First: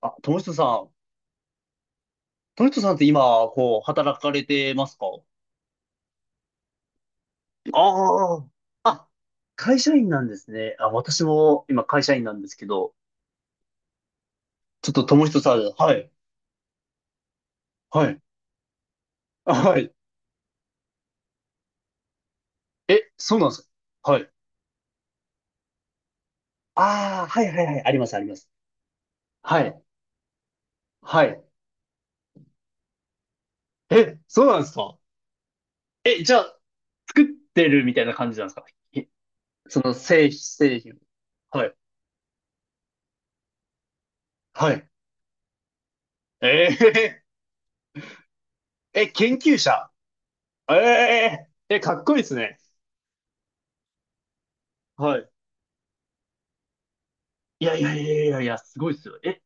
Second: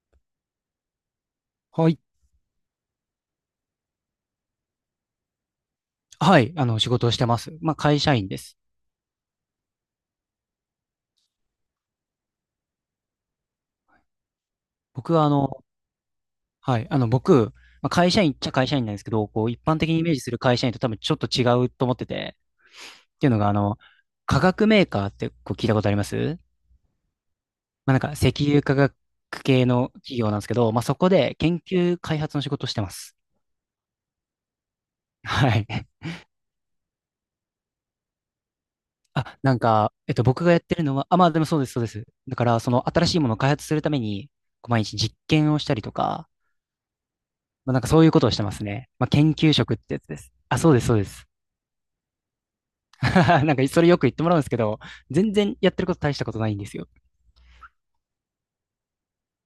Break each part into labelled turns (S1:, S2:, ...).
S1: あ、友人さん。
S2: はい。
S1: 友人さんって今、こう、働かれてますか？
S2: はい。仕事をしてます。会社員
S1: あ
S2: で
S1: あー。
S2: す。
S1: あ、会社員なんですね。あ、私も今会社員なんですけど、ちょっ
S2: 僕
S1: と
S2: は、
S1: 友
S2: あ
S1: 人さ
S2: の、
S1: ん、はい、
S2: はい。あの、僕、まあ、
S1: は
S2: 会
S1: い、
S2: 社員っちゃ会社員なんですけど、こう、
S1: あ
S2: 一般
S1: は
S2: 的
S1: い。
S2: にイメージする会社員と多分ちょっと違うと思ってて、
S1: え、
S2: っていう
S1: そ
S2: の
S1: うなん
S2: が、あ
S1: です
S2: の、
S1: か？はい。
S2: 化学メーカーってこう聞いたことあります？
S1: ああ、はいはいはい、ありますあり
S2: 石
S1: ます。
S2: 油化学
S1: は
S2: 系
S1: い、
S2: の企業なんですけど、まあ、そこ
S1: は
S2: で
S1: い。
S2: 研究開発の仕事をしてます。
S1: え、そうなんですか？
S2: はい。
S1: え、じゃあ、作ってるみたいな感じなんですか？えその製品、
S2: 僕がやって
S1: 製
S2: る
S1: 品。
S2: のは、でもそう
S1: は
S2: です、
S1: い、
S2: そうです。だから、その、新しいものを開発するために、こう
S1: は
S2: 毎
S1: い。
S2: 日実験をしたりとか、
S1: え
S2: そういうことをしてますね。
S1: ー、
S2: ま
S1: え、
S2: あ、研
S1: 研
S2: 究
S1: 究
S2: 職っ
S1: 者。
S2: てやつです。あ、そ
S1: え
S2: うです、そうです。
S1: ええ、かっこいいですね。
S2: なんかそれよく言ってもらうんですけど、
S1: はい、
S2: 全然やってること大したことないんですよ。
S1: いやいやいやいやいや、すごいですよ。え、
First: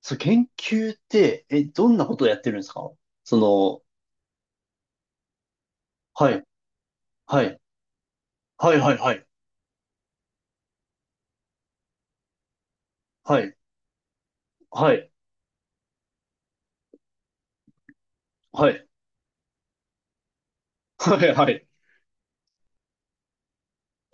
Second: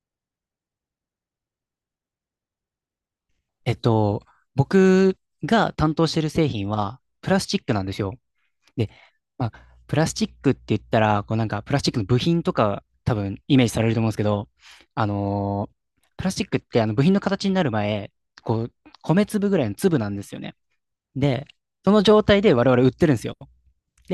S1: そう、研究って、え、どんなことをやってるんですか？そ
S2: えっ
S1: の、
S2: と、僕が担当してる
S1: はい、
S2: 製品はプラ
S1: は
S2: スチ
S1: い、
S2: ックなんですよ。
S1: はい、
S2: で、
S1: はい、はい、
S2: まあ、プラスチックって言ったら、こうなんかプラスチックの部品とか多
S1: は
S2: 分
S1: い、
S2: イメージされると思うんですけど、
S1: は
S2: あ
S1: い、
S2: のープラスチックってあの部品の形になる前、こ
S1: は
S2: う、
S1: い、
S2: 米粒ぐらいの粒なんですよね。
S1: はい、
S2: で、
S1: はい。
S2: その状態で我々売ってるんですよ。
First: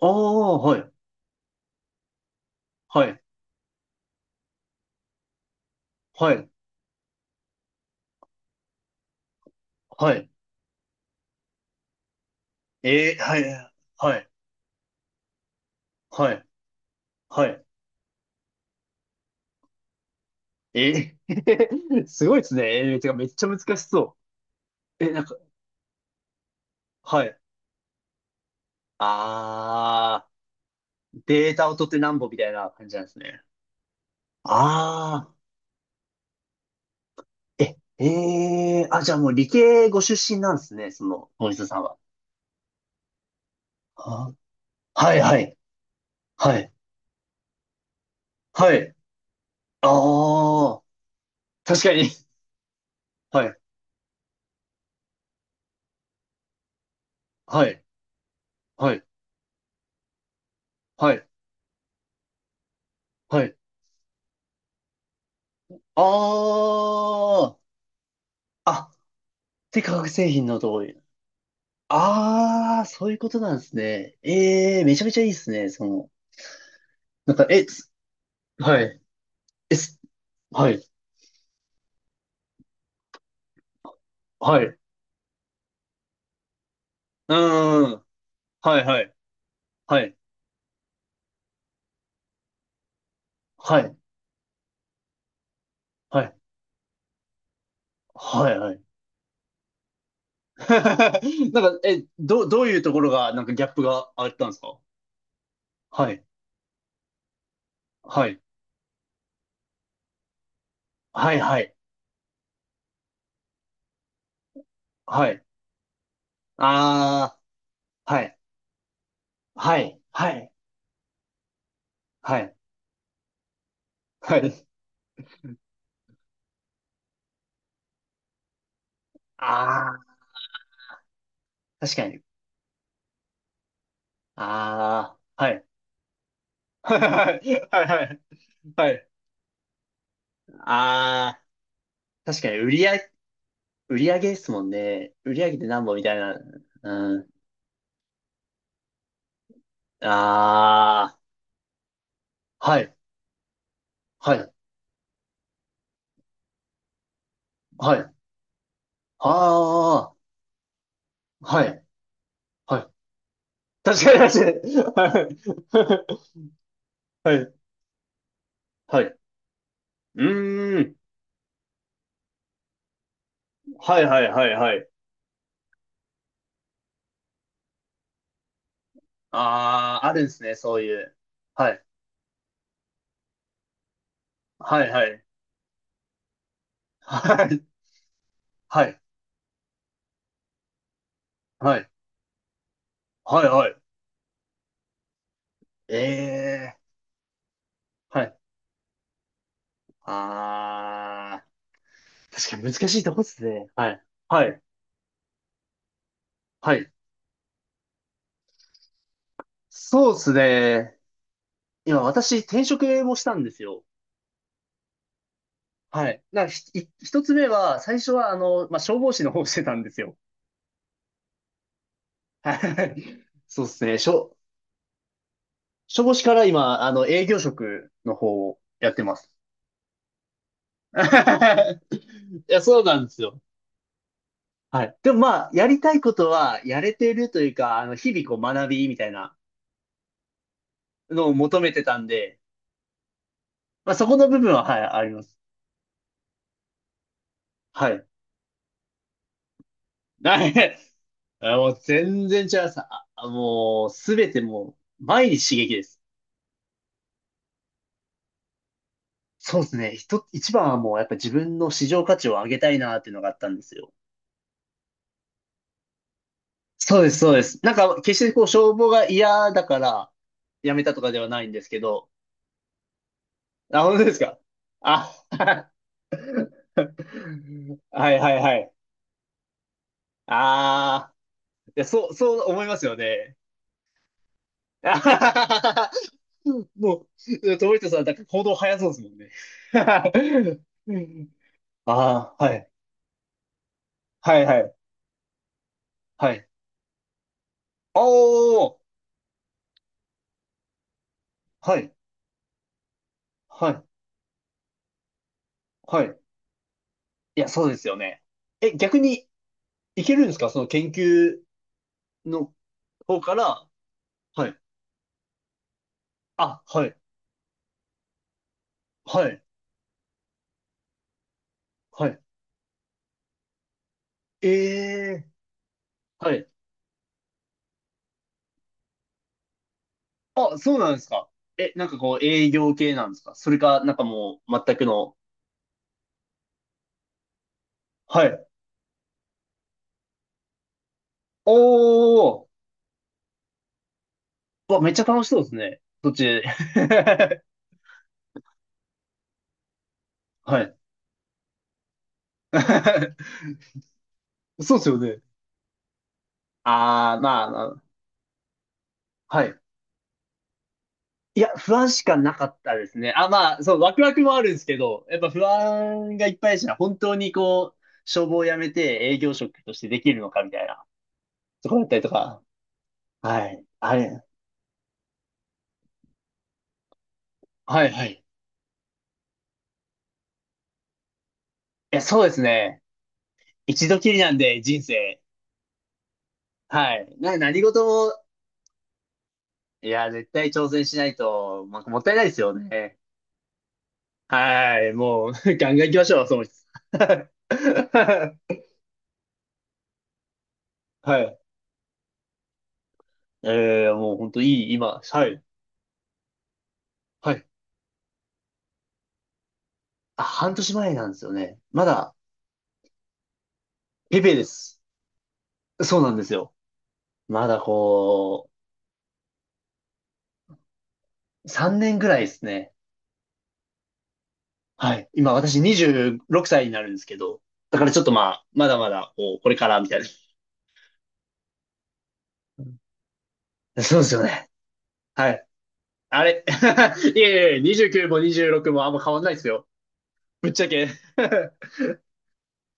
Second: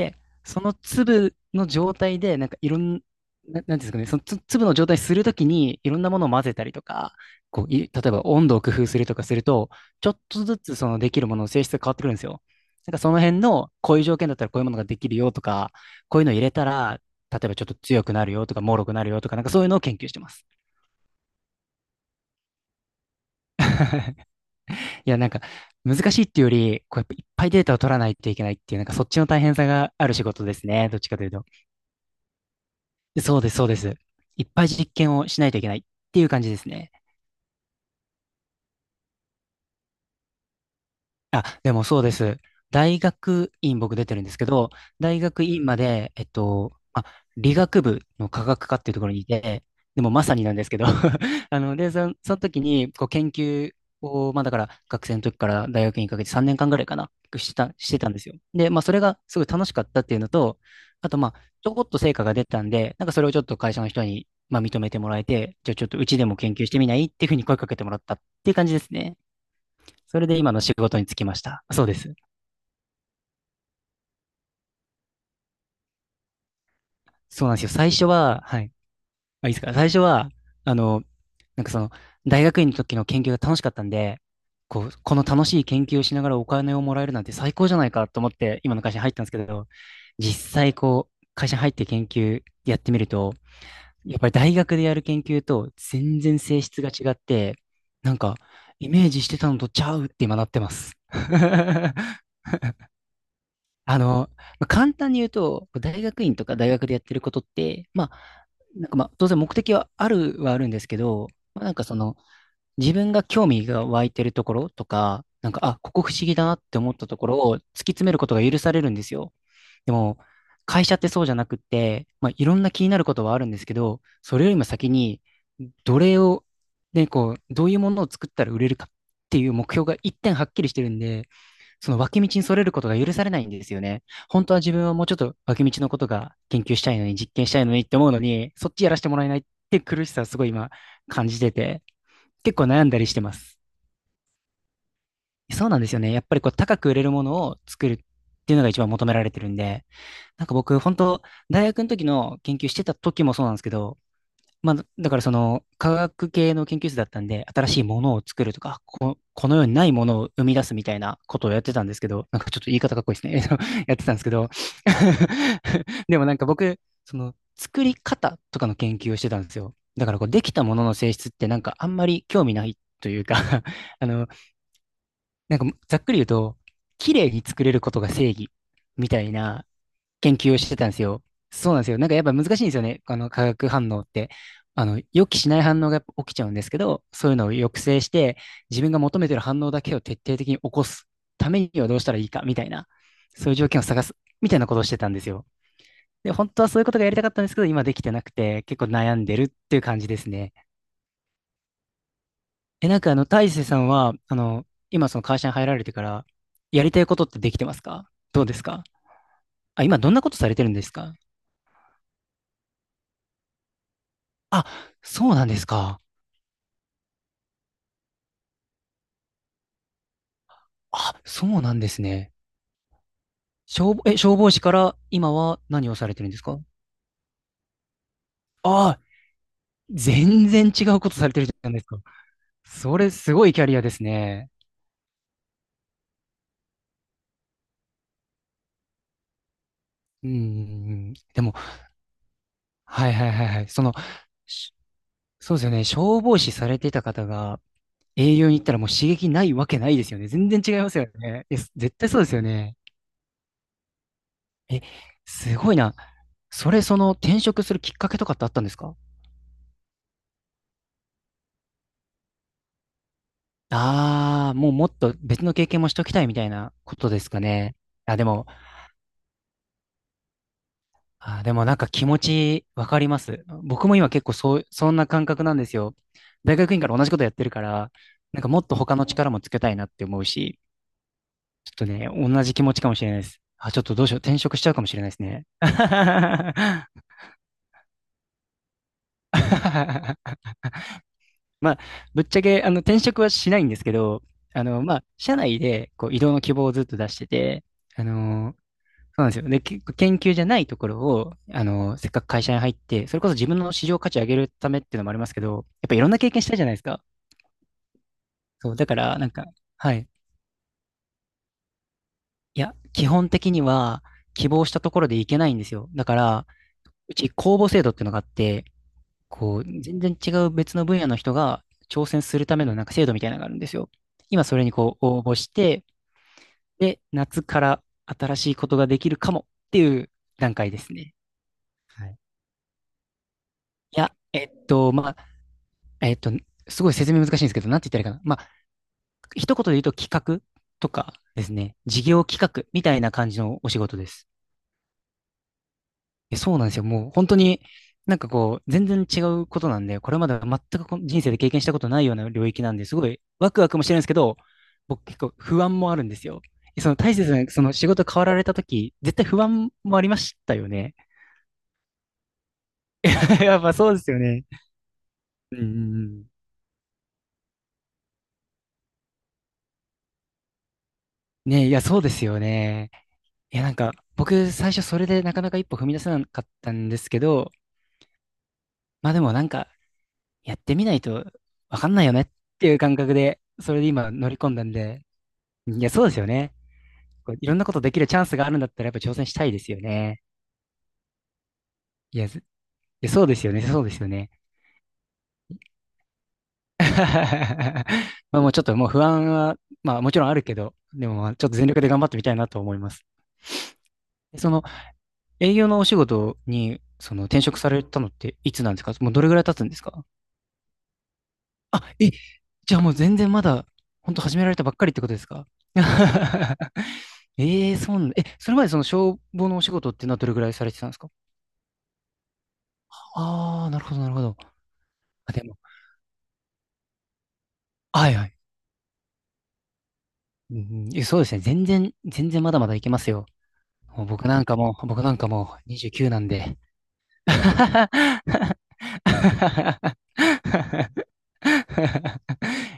S1: ああ、
S2: その
S1: はい、
S2: 粒の状態で、いろん
S1: はい、
S2: な、なんていうんですかね、その粒の状態にするときに、いろんなものを
S1: は
S2: 混
S1: い、
S2: ぜたりとか、こう、例えば温度を工夫するとかすると、ちょ
S1: は
S2: っ
S1: い。
S2: とずつそのできるものの性質が変わってくるんですよ。なんかそ
S1: え
S2: の
S1: ー、は
S2: 辺の、
S1: い、
S2: こういう
S1: は
S2: 条件
S1: い、
S2: だったらこういうものができるよとか、こういう
S1: は
S2: のを入
S1: い、
S2: れたら、例
S1: は
S2: えば
S1: い。
S2: ちょっと強くなるよとか、脆くなるよとか、なんかそういうのを研究してます。
S1: えー、すごいですね。えー、てか、めっちゃ難しそう。え、
S2: いや、
S1: なんか、
S2: 難しいっていうより、こうやっぱい
S1: は
S2: っ
S1: い。
S2: ぱいデータを取らないといけないっていう、なんかそっちの大変さがある仕
S1: ああ、
S2: 事ですね。どっちかというと。
S1: データを取ってなんぼみたいな感じなんです
S2: そ
S1: ね。
S2: うです、そうです。いっぱい実
S1: あ
S2: 験を
S1: あ。
S2: しないといけないっていう感じですね。
S1: え、ええあ、じゃあもう理系ご出身なんですね、その、
S2: あ、
S1: ノイズ
S2: で
S1: さん
S2: も
S1: は。
S2: そうです。大学院僕出てるんで
S1: あ
S2: すけど、
S1: はい、
S2: 大
S1: は
S2: 学
S1: い、
S2: 院まで、
S1: はい、
S2: 理学部の科学
S1: は
S2: 科ってい
S1: い。
S2: うところにいて、でもまさになんです
S1: あ
S2: け
S1: あ、
S2: ど あの、
S1: 確
S2: で、
S1: かに。
S2: その、その時に、こう、研
S1: はい、
S2: 究を、まあだから、学生の時から大学院にかけて3年間ぐらいかな、
S1: はい、
S2: してたんですよ。で、まあそ
S1: は
S2: れ
S1: い、
S2: がすごい楽しかったっていうのと、あ
S1: は
S2: と
S1: い、
S2: ちょこっと成果が出たんで、なんかそれをちょ
S1: は
S2: っ
S1: い。
S2: と会社の人に、まあ認めてもらえて、じゃあちょっとうちでも研究してみないっていうふうに
S1: あ
S2: 声かけてもらったっていう感
S1: あ、
S2: じです
S1: あ、
S2: ね。
S1: で、化学
S2: それ
S1: 製
S2: で
S1: 品
S2: 今
S1: の
S2: の仕
S1: 同
S2: 事
S1: 意。
S2: に就きました。そうです。
S1: ああ、そういうことなんですね。ええめちゃめちゃいいですね、その、なんか、
S2: そうなんです
S1: え、
S2: よ。
S1: つ
S2: 最初は、はい。
S1: はい、
S2: あ、いいですか。
S1: え、
S2: 最
S1: す
S2: 初は、
S1: は
S2: あ
S1: い、
S2: の、なんかその、大学院の時の研究が楽しかったんで、
S1: はい、う
S2: こう、この楽しい研究をしながらお金をもらえるなんて
S1: ー
S2: 最高じゃない
S1: ん、
S2: かと思って、今
S1: は
S2: の
S1: い、
S2: 会社に
S1: は
S2: 入っ
S1: い、
S2: たんですけど、
S1: はい、
S2: 実際こう、会社に入って研究やってみると、
S1: はい、
S2: やっぱり大学でやる研究と全
S1: はい、
S2: 然性質が違って、なんか、
S1: はい、はい、
S2: イメージしてたのとちゃうって今なってます。
S1: なんか、え、ど、どういうところが、なんかギャップ
S2: あ
S1: があ
S2: の、
S1: ったんですか？
S2: 簡単に言うと、大
S1: は
S2: 学
S1: い。
S2: 院とか大学でやってることって、
S1: はい。
S2: 当然目的はあるはあるんですけど、
S1: はい、は
S2: まあ、な
S1: い。
S2: んかその、自分が興味が湧いてるところとか、
S1: はい。
S2: なんか、あ、ここ不思議だなって思ったとこ
S1: あ
S2: ろを突き詰
S1: あ、
S2: める
S1: は
S2: こと
S1: い。
S2: が許されるんですよ。
S1: は
S2: で
S1: い。
S2: も、
S1: はい。
S2: 会社ってそうじゃなくって、まあ、
S1: は
S2: いろ
S1: い。
S2: んな気になることはあるんですけど、
S1: は
S2: それよ
S1: い。
S2: りも先に、どれを、ね、こう、どういうものを作ったら売れるかっていう目標
S1: あ
S2: が一
S1: あ、
S2: 点はっきりしてるんで、そ
S1: 確
S2: の
S1: かに。
S2: 脇道にそれることが許されないんですよね。本当は自分はもうちょっ
S1: あ
S2: と
S1: あ、は
S2: 脇
S1: い。
S2: 道のことが研究したいのに、実
S1: は
S2: 験した
S1: い。
S2: いのに
S1: は
S2: っ
S1: い。
S2: て
S1: は
S2: 思うの
S1: い。
S2: に、そっち
S1: は
S2: やらせ
S1: い。
S2: てもらえないって苦しさをすごい今感
S1: あ
S2: じ
S1: あ、
S2: てて、
S1: 確か
S2: 結
S1: に、
S2: 構
S1: 売
S2: 悩
S1: り
S2: んだ
S1: 上
S2: り
S1: げ、
S2: してます。
S1: 売り上げですもんね。売り上げで
S2: そうなん
S1: 何
S2: です
S1: 本
S2: よ
S1: み
S2: ね。
S1: たい
S2: やっぱ
S1: な。
S2: りこう高く売れる
S1: う
S2: も
S1: ん。
S2: のを作るっていうのが一番求められてるんで、
S1: あ
S2: なんか僕、本当大学の時の研究
S1: あ、
S2: し
S1: は
S2: てた
S1: い。
S2: 時もそうなんですけど、
S1: はい。
S2: まあ、だからその科学系の研究室だったんで、新しい
S1: は
S2: も
S1: い。
S2: のを作るとか、この世にないも
S1: ああ、
S2: のを生み出すみたいなことをやっ
S1: は
S2: てた
S1: い。
S2: んですけど、なんかちょっと言い
S1: はい。
S2: 方かっこいいですね。やっ
S1: 確
S2: てた
S1: か
S2: ん
S1: に、
S2: ですけど、
S1: 確かに。はい
S2: でもなんか僕、そ
S1: は
S2: の
S1: い。
S2: 作り方とかの研
S1: はい。
S2: 究を
S1: う
S2: してたんですよ。だからこうできたも
S1: ー
S2: のの
S1: ん。
S2: 性質ってなんかあんまり興味ないというか
S1: はい
S2: あ
S1: は
S2: の、
S1: いはいはい。
S2: なんかざっくり言うと、綺麗に作れることが正義みたいな
S1: ああ、あるんで
S2: 研
S1: す
S2: 究
S1: ね、
S2: をして
S1: そう
S2: たん
S1: い
S2: です
S1: う。
S2: よ。そ
S1: は
S2: うなん
S1: い。
S2: ですよ。なんかやっぱ難しいんですよね。あの化学反応って。
S1: は
S2: あ
S1: い
S2: の、
S1: はい。
S2: 予期しない反応がやっぱ起きちゃうんですけど、そういうの
S1: は
S2: を
S1: い。
S2: 抑制して、自
S1: は
S2: 分が
S1: い。
S2: 求めてる反応だけを徹底的に起こすため
S1: は
S2: には
S1: い。
S2: どうしたらいいか、みたいな、
S1: は
S2: そ
S1: い
S2: ういう
S1: は
S2: 条
S1: い。
S2: 件を探す、みたいなことをしてたんですよ。で、本当は
S1: え
S2: そういうこ
S1: え
S2: とがやりたかったんですけど、今できて
S1: は
S2: なく
S1: い。
S2: て、結構悩んでるっていう感じですね。
S1: ああ、確かに難
S2: え、
S1: し
S2: なん
S1: い
S2: か
S1: と
S2: あ
S1: こっ
S2: の、
S1: す
S2: 大勢
S1: ね。
S2: さん
S1: はい。
S2: は、あ
S1: はい。
S2: の、今その会社に入られてから、
S1: は
S2: や
S1: い。
S2: りたいことってできてますか？どうですか？あ、今ど
S1: そ
S2: ん
S1: うっ
S2: なこ
S1: す
S2: とされてるんです
S1: ね。
S2: か？
S1: 今私転職もしたんですよ。
S2: あ、そうなんですか。
S1: はい。な、ひ、一つ目は、最初はまあ、消防士の方をしてたんですよ。
S2: あ、そうなんですね。
S1: はい。そうっすね。
S2: え、
S1: 消、
S2: 消防士から今は何を
S1: 消
S2: さ
S1: 防
S2: れて
S1: 士
S2: るん
S1: か
S2: です
S1: ら
S2: か？
S1: 今、あの、営業職の方を
S2: あ
S1: やっ
S2: あ、
S1: てます。
S2: 全然違うことされてるじゃないです か。
S1: いや、そう
S2: そ
S1: なん
S2: れ
S1: です
S2: す
S1: よ。
S2: ごいキャリアですね。
S1: はい。でもまあ、やりたいことはやれてるというか、あの、日々こう学びみたいな
S2: うん。
S1: のを
S2: でも、
S1: 求めてたんで、
S2: はい。そ
S1: ま
S2: の、
S1: あそこの部分は、
S2: し
S1: はい、あります。
S2: そうですよね。消防士されていた方が
S1: はい。
S2: 営業に行ったらもう刺激ないわけないですよね。
S1: は
S2: 全
S1: い。
S2: 然違いま すよね。
S1: あ
S2: え、
S1: もう
S2: 絶対そうで
S1: 全
S2: すよ
S1: 然違いま
S2: ね。
S1: す。ああもう、すべても
S2: え、
S1: う、毎日
S2: す
S1: 刺
S2: ご
S1: 激
S2: い
S1: で
S2: な。
S1: す。
S2: それ、その転職するきっかけとかってあったんですか？
S1: そうですね。一つ、一番はもうやっぱ自分の市場価値を上げたいなっていうのがあったんですよ。
S2: ああ、もうもっと別の経験もしときたいみたいなこ
S1: そう
S2: と
S1: です、
S2: です
S1: そう
S2: か
S1: です。なん
S2: ね。
S1: か、決
S2: あ、
S1: し
S2: で
S1: てこ
S2: も、
S1: う、消防が嫌だから、やめたとかではな
S2: あ、
S1: いん
S2: で
S1: で
S2: も
S1: す
S2: なん
S1: け
S2: か気
S1: ど、
S2: 持ちわかります。
S1: あ、
S2: 僕も
S1: 本当
S2: 今
S1: です
S2: 結構
S1: か？
S2: そう、そんな
S1: あ、
S2: 感覚なんで すよ。大学院から同じことやってるか ら、
S1: はいはい
S2: なんか
S1: は
S2: もっ
S1: い。
S2: と他の力もつけたいなって思うし、
S1: ああ、い
S2: ち
S1: や、
S2: ょっと
S1: そ
S2: ね、
S1: う、そ
S2: 同
S1: う
S2: じ気
S1: 思い
S2: 持
S1: ま
S2: ち
S1: す
S2: かも
S1: よ
S2: しれないで
S1: ね。
S2: す。あ、ちょっとどうしよう。転職しちゃうか もし
S1: あは
S2: れないです
S1: は
S2: ね。
S1: ははもう、トリトさん、だん行動早そうですもんね。
S2: まあ、ぶっ
S1: あ
S2: ちゃ
S1: あー、は
S2: け、
S1: い。
S2: あの、転職はしないんですけど、
S1: はいはい。
S2: 社内で、こう、移
S1: は
S2: 動の
S1: い。
S2: 希望をずっと出してて、
S1: お
S2: あのそ
S1: ー、
S2: うなんですよ。で、結構研究じゃないところを、あ
S1: はい。
S2: の、せっかく会社に入って、それこそ自分
S1: は
S2: の
S1: い。
S2: 市場価値上げるためっていうのもありますけど、やっぱい
S1: は
S2: ろんな
S1: い。
S2: 経験したいじゃないですか。
S1: いや、そうですよね。
S2: そ
S1: え、
S2: う、だか
S1: 逆
S2: ら、な
S1: に、
S2: んか、は
S1: い
S2: い。
S1: けるんですかその研究の
S2: いや、基
S1: 方
S2: 本
S1: か
S2: 的に
S1: ら。
S2: は、
S1: は
S2: 希
S1: い。
S2: 望したところでいけないんですよ。だから、
S1: あ、はい。
S2: うち公募制度っていうのがあって、
S1: はい。
S2: こう、全然違う別の分野の人が挑
S1: はい。
S2: 戦するためのなんか制度みたいなのがあるんですよ。今
S1: え
S2: それにこう応
S1: え
S2: 募して、
S1: ーはい。
S2: で、夏から新しいことができるかもっていう段
S1: あ、
S2: 階
S1: そう
S2: で
S1: な
S2: す
S1: んです
S2: ね。
S1: か。え、なんか
S2: はい。い
S1: こう営業系なんですか？それか、なんか
S2: や、
S1: もう全く
S2: ま
S1: の。
S2: あ、えっと、すごい説明難しいんですけど、なんて言ったらいいかな。
S1: は
S2: ま
S1: い。
S2: あ、一言で言うと企画とかです
S1: お
S2: ね、事業
S1: ー、
S2: 企画みたいな感じのお仕事です。
S1: うわ、めっちゃ楽しそうですね。そっ
S2: え
S1: ち。
S2: そうなんですよ。もう本当 になんかこう、全然違うことなんで、これまで全
S1: はい。
S2: くこの人生で経験したことないような領域なんで、すごいワクワクもしてるんですけど、
S1: そうですよ
S2: 僕結
S1: ね。
S2: 構不安もあるんですよ。えその大
S1: あー、
S2: 切
S1: まあ、
S2: な、
S1: ま
S2: その
S1: あ、
S2: 仕事変わられたとき、絶対不
S1: はい。
S2: 安もありましたよね。
S1: いや、不安しかなかったですね。あ、ま
S2: や
S1: あ、
S2: っぱ
S1: そう、
S2: そ
S1: ワ
S2: うで
S1: ク
S2: す
S1: ワ
S2: よ
S1: クもあ
S2: ね。
S1: るんですけど、やっぱ不
S2: うんうんう
S1: 安
S2: ん。
S1: がいっぱいでした。本当にこう、消防を辞めて営業職としてできるのかみたいな
S2: ね、
S1: と
S2: い
S1: こ
S2: や、
S1: ろだった
S2: そ
S1: り
S2: う
S1: と
S2: ですよ
S1: か。
S2: ね。
S1: は
S2: いや、
S1: い。
S2: なんか、
S1: あれ。
S2: 僕、最初それでなかなか一歩踏み出せなかったんですけど、
S1: はい、はい。い
S2: まあでもなんか、やってみないとわかん
S1: や、
S2: ないよ
S1: そ
S2: ね
S1: う
S2: っ
S1: です
S2: ていう
S1: ね。
S2: 感覚で、それ
S1: 一
S2: で
S1: 度き
S2: 今
S1: り
S2: 乗
S1: なん
S2: り込ん
S1: で、
S2: だん
S1: 人
S2: で、
S1: 生。
S2: いや、そうですよね。
S1: はい。
S2: こ
S1: な、
S2: ういろん
S1: 何
S2: なこと
S1: 事
S2: できる
S1: も、
S2: チャンスがあるんだったらやっぱ挑戦したいですよ
S1: いや、
S2: ね。
S1: 絶対挑戦しないと、まあ、もったい
S2: い
S1: ない
S2: や、
S1: で
S2: ず
S1: す
S2: い
S1: よね。
S2: やそうですよね、そうですよね。
S1: はい。もう、ガンガン行きましょう、その人。
S2: まあもうちょっともう不安は、まあもちろんあるけど、でも
S1: は
S2: まあ
S1: い。
S2: ちょっと全力で頑張ってみたいなと思います。
S1: えー、もう本当い
S2: その
S1: い、今。はい。
S2: 営業のお仕事に、その
S1: は
S2: 転
S1: い。
S2: 職されたのっていつなんですか？もうどれぐらい経つんですか？
S1: あ、半年前なんですよね。
S2: あ、
S1: まだ、
S2: じゃあもう全然まだ、本
S1: ペ
S2: 当
S1: ペ
S2: 始
S1: で
S2: められたばっ
S1: す。
S2: かりってことですか？
S1: そうなんですよ。まだ
S2: ええーそうなんだ
S1: こ
S2: それまでその消防のお仕事っていうのはどれぐらいされてたんですか？
S1: う、3年ぐらいですね。
S2: ああー、なるほど、なるほど。
S1: はい。今、
S2: あ、でも、
S1: 私26歳になるんですけど。だからちょっ
S2: は
S1: と
S2: い
S1: ま
S2: はい。
S1: あ、まだまだ、こう、これからみたいな。
S2: うんうんそうですね。全然、全然まだまだいけますよ。
S1: そうで
S2: もう
S1: すよ
S2: 僕なん
S1: ね。
S2: かもう、僕なんか
S1: はい。
S2: もう29な
S1: あ
S2: ん
S1: れ
S2: で。
S1: いえいやいや、29も 26もあんま変わんないですよ。ぶっちゃけ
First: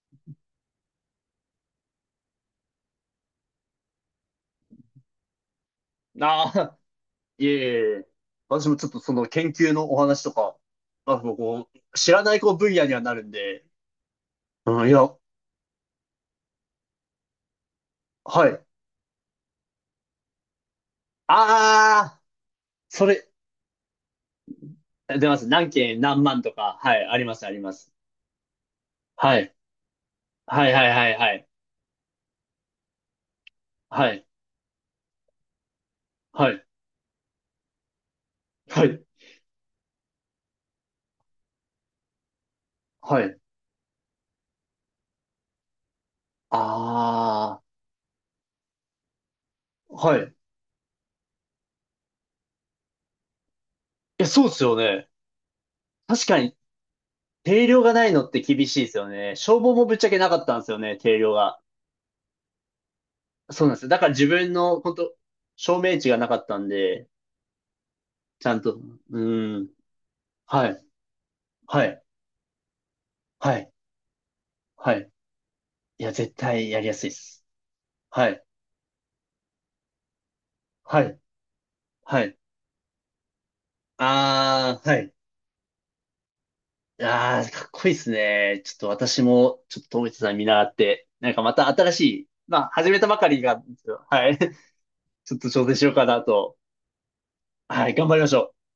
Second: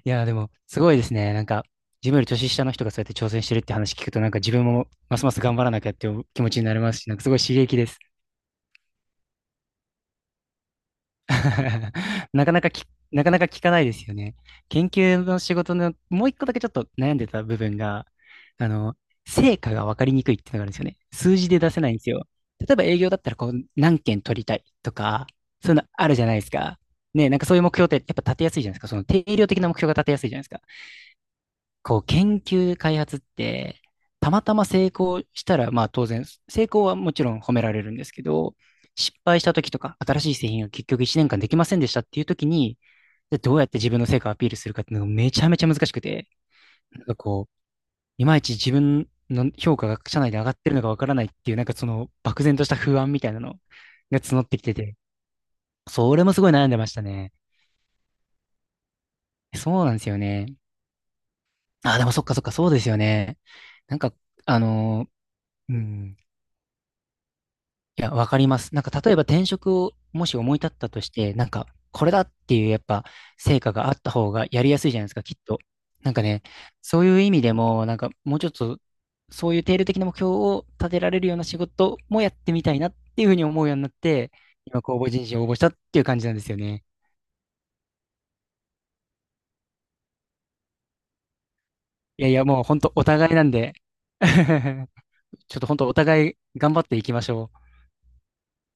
S2: いや、でも、すごいですね。なんか、自分より年下の人がそうやって挑戦してるって話聞くと、なんか自分もますます頑張らなきゃっていう気持
S1: あ
S2: ちにな
S1: あ、
S2: りますし、なんかすごい
S1: い
S2: 刺
S1: えい
S2: 激です。
S1: え私もちょっとその研究のお話とか、まあ、こう、知ら ない
S2: な
S1: こ
S2: か
S1: う
S2: なか
S1: 分
S2: き、
S1: 野にはなる
S2: なか
S1: ん
S2: なか聞
S1: で、
S2: かないですよね。
S1: うん、
S2: 研
S1: いや、
S2: 究の仕事の、もう一個だけちょっと悩んでた部分が、
S1: はい。
S2: あの、成果が分かりにくいっていうのがあるんですよね。数字で出せないんです
S1: あ
S2: よ。例えば
S1: あ、
S2: 営
S1: そ
S2: 業だっ
S1: れ、
S2: たら、こう、何件取りたいと
S1: 出
S2: か、
S1: ます。何
S2: そういうの
S1: 件
S2: ある
S1: 何
S2: じゃない
S1: 万
S2: です
S1: とか、
S2: か。
S1: はい、あり
S2: ね、
S1: ま
S2: なん
S1: す、
S2: か
S1: あ
S2: そう
S1: り
S2: いう
S1: ま
S2: 目標っ
S1: す。
S2: てやっぱ立てやすいじゃないですか。その定
S1: は
S2: 量
S1: い。
S2: 的な目標が立てやすいじゃないですか。
S1: はいはいはいはい。
S2: こう研究開発って、
S1: はい。
S2: たまたま成功したら、まあ当然、
S1: は
S2: 成
S1: い。
S2: 功はもちろん褒められるんですけど、
S1: はい。
S2: 失敗した時とか、新しい製品が結局1年間できませんでしたっていう時に、
S1: はい。
S2: でどうやって自分の成果をアピールするかっていうのがめちゃめちゃ難しくて、なんかこう、
S1: あ
S2: いまいち自分の評価
S1: あ、
S2: が
S1: はい。
S2: 社内で上
S1: い
S2: がってるのかわからないっていう、なんかその漠然とした不安みたいなのが
S1: や、
S2: 募
S1: そ
S2: っ
S1: うっ
S2: て
S1: す
S2: きて
S1: よ
S2: て、
S1: ね。
S2: それ
S1: 確
S2: も
S1: か
S2: すごい
S1: に
S2: 悩んでましたね。
S1: 定量がないのって厳しいですよね。消防
S2: そう
S1: も
S2: な
S1: ぶ
S2: ん
S1: っ
S2: で
S1: ち
S2: す
S1: ゃけ
S2: よ
S1: なかっ
S2: ね。
S1: たんですよね、定量が。
S2: あ、でもそっかそっか、そうですよね。
S1: そうなんですよ。
S2: な
S1: だ
S2: ん
S1: から
S2: か、
S1: 自分
S2: あ
S1: の、本
S2: の
S1: 当
S2: う
S1: 証明値が
S2: ん、
S1: なかったんで、
S2: いや、わか
S1: ち
S2: り
S1: ゃ
S2: ま
S1: ん
S2: す。
S1: と、
S2: なんか、例え
S1: う
S2: ば転
S1: ん。
S2: 職をもし思い立
S1: は
S2: っ
S1: い、
S2: たとして、なんか、
S1: はい、
S2: これだっていうやっぱ
S1: は
S2: 成
S1: い、
S2: 果があった方がやりやすい
S1: は
S2: じゃないで
S1: い。
S2: すか、きっと。
S1: い
S2: な
S1: や、
S2: んか
S1: 絶
S2: ね、
S1: 対やりや
S2: そう
S1: すい
S2: い
S1: で
S2: う意味
S1: す。
S2: でも、なんか、
S1: は
S2: もう
S1: い、
S2: ちょっと、そういう定量的な目標を立て
S1: は
S2: ら
S1: い、
S2: れるような仕事も
S1: は
S2: やっ
S1: い。
S2: てみたいなっていうふうに思うようになって、
S1: あ
S2: 今、
S1: ー、は
S2: 公募
S1: い。
S2: 人事を応募したっていう感じなんですよね。
S1: あー、かっこいいですね。ちょっと私も、ちょっと友一さん見習って、なんかまた新し
S2: い
S1: い、
S2: やいや、
S1: ま
S2: もう
S1: あ、
S2: 本
S1: 始
S2: 当
S1: め
S2: お
S1: たばか
S2: 互い
S1: り
S2: なん
S1: が、
S2: で、
S1: はい、ちょっと
S2: ちょっ
S1: 挑
S2: と
S1: 戦
S2: 本
S1: し
S2: 当
S1: よう
S2: お
S1: かな
S2: 互い
S1: と。
S2: 頑張っていきましょう。
S1: はい、頑張りましょう。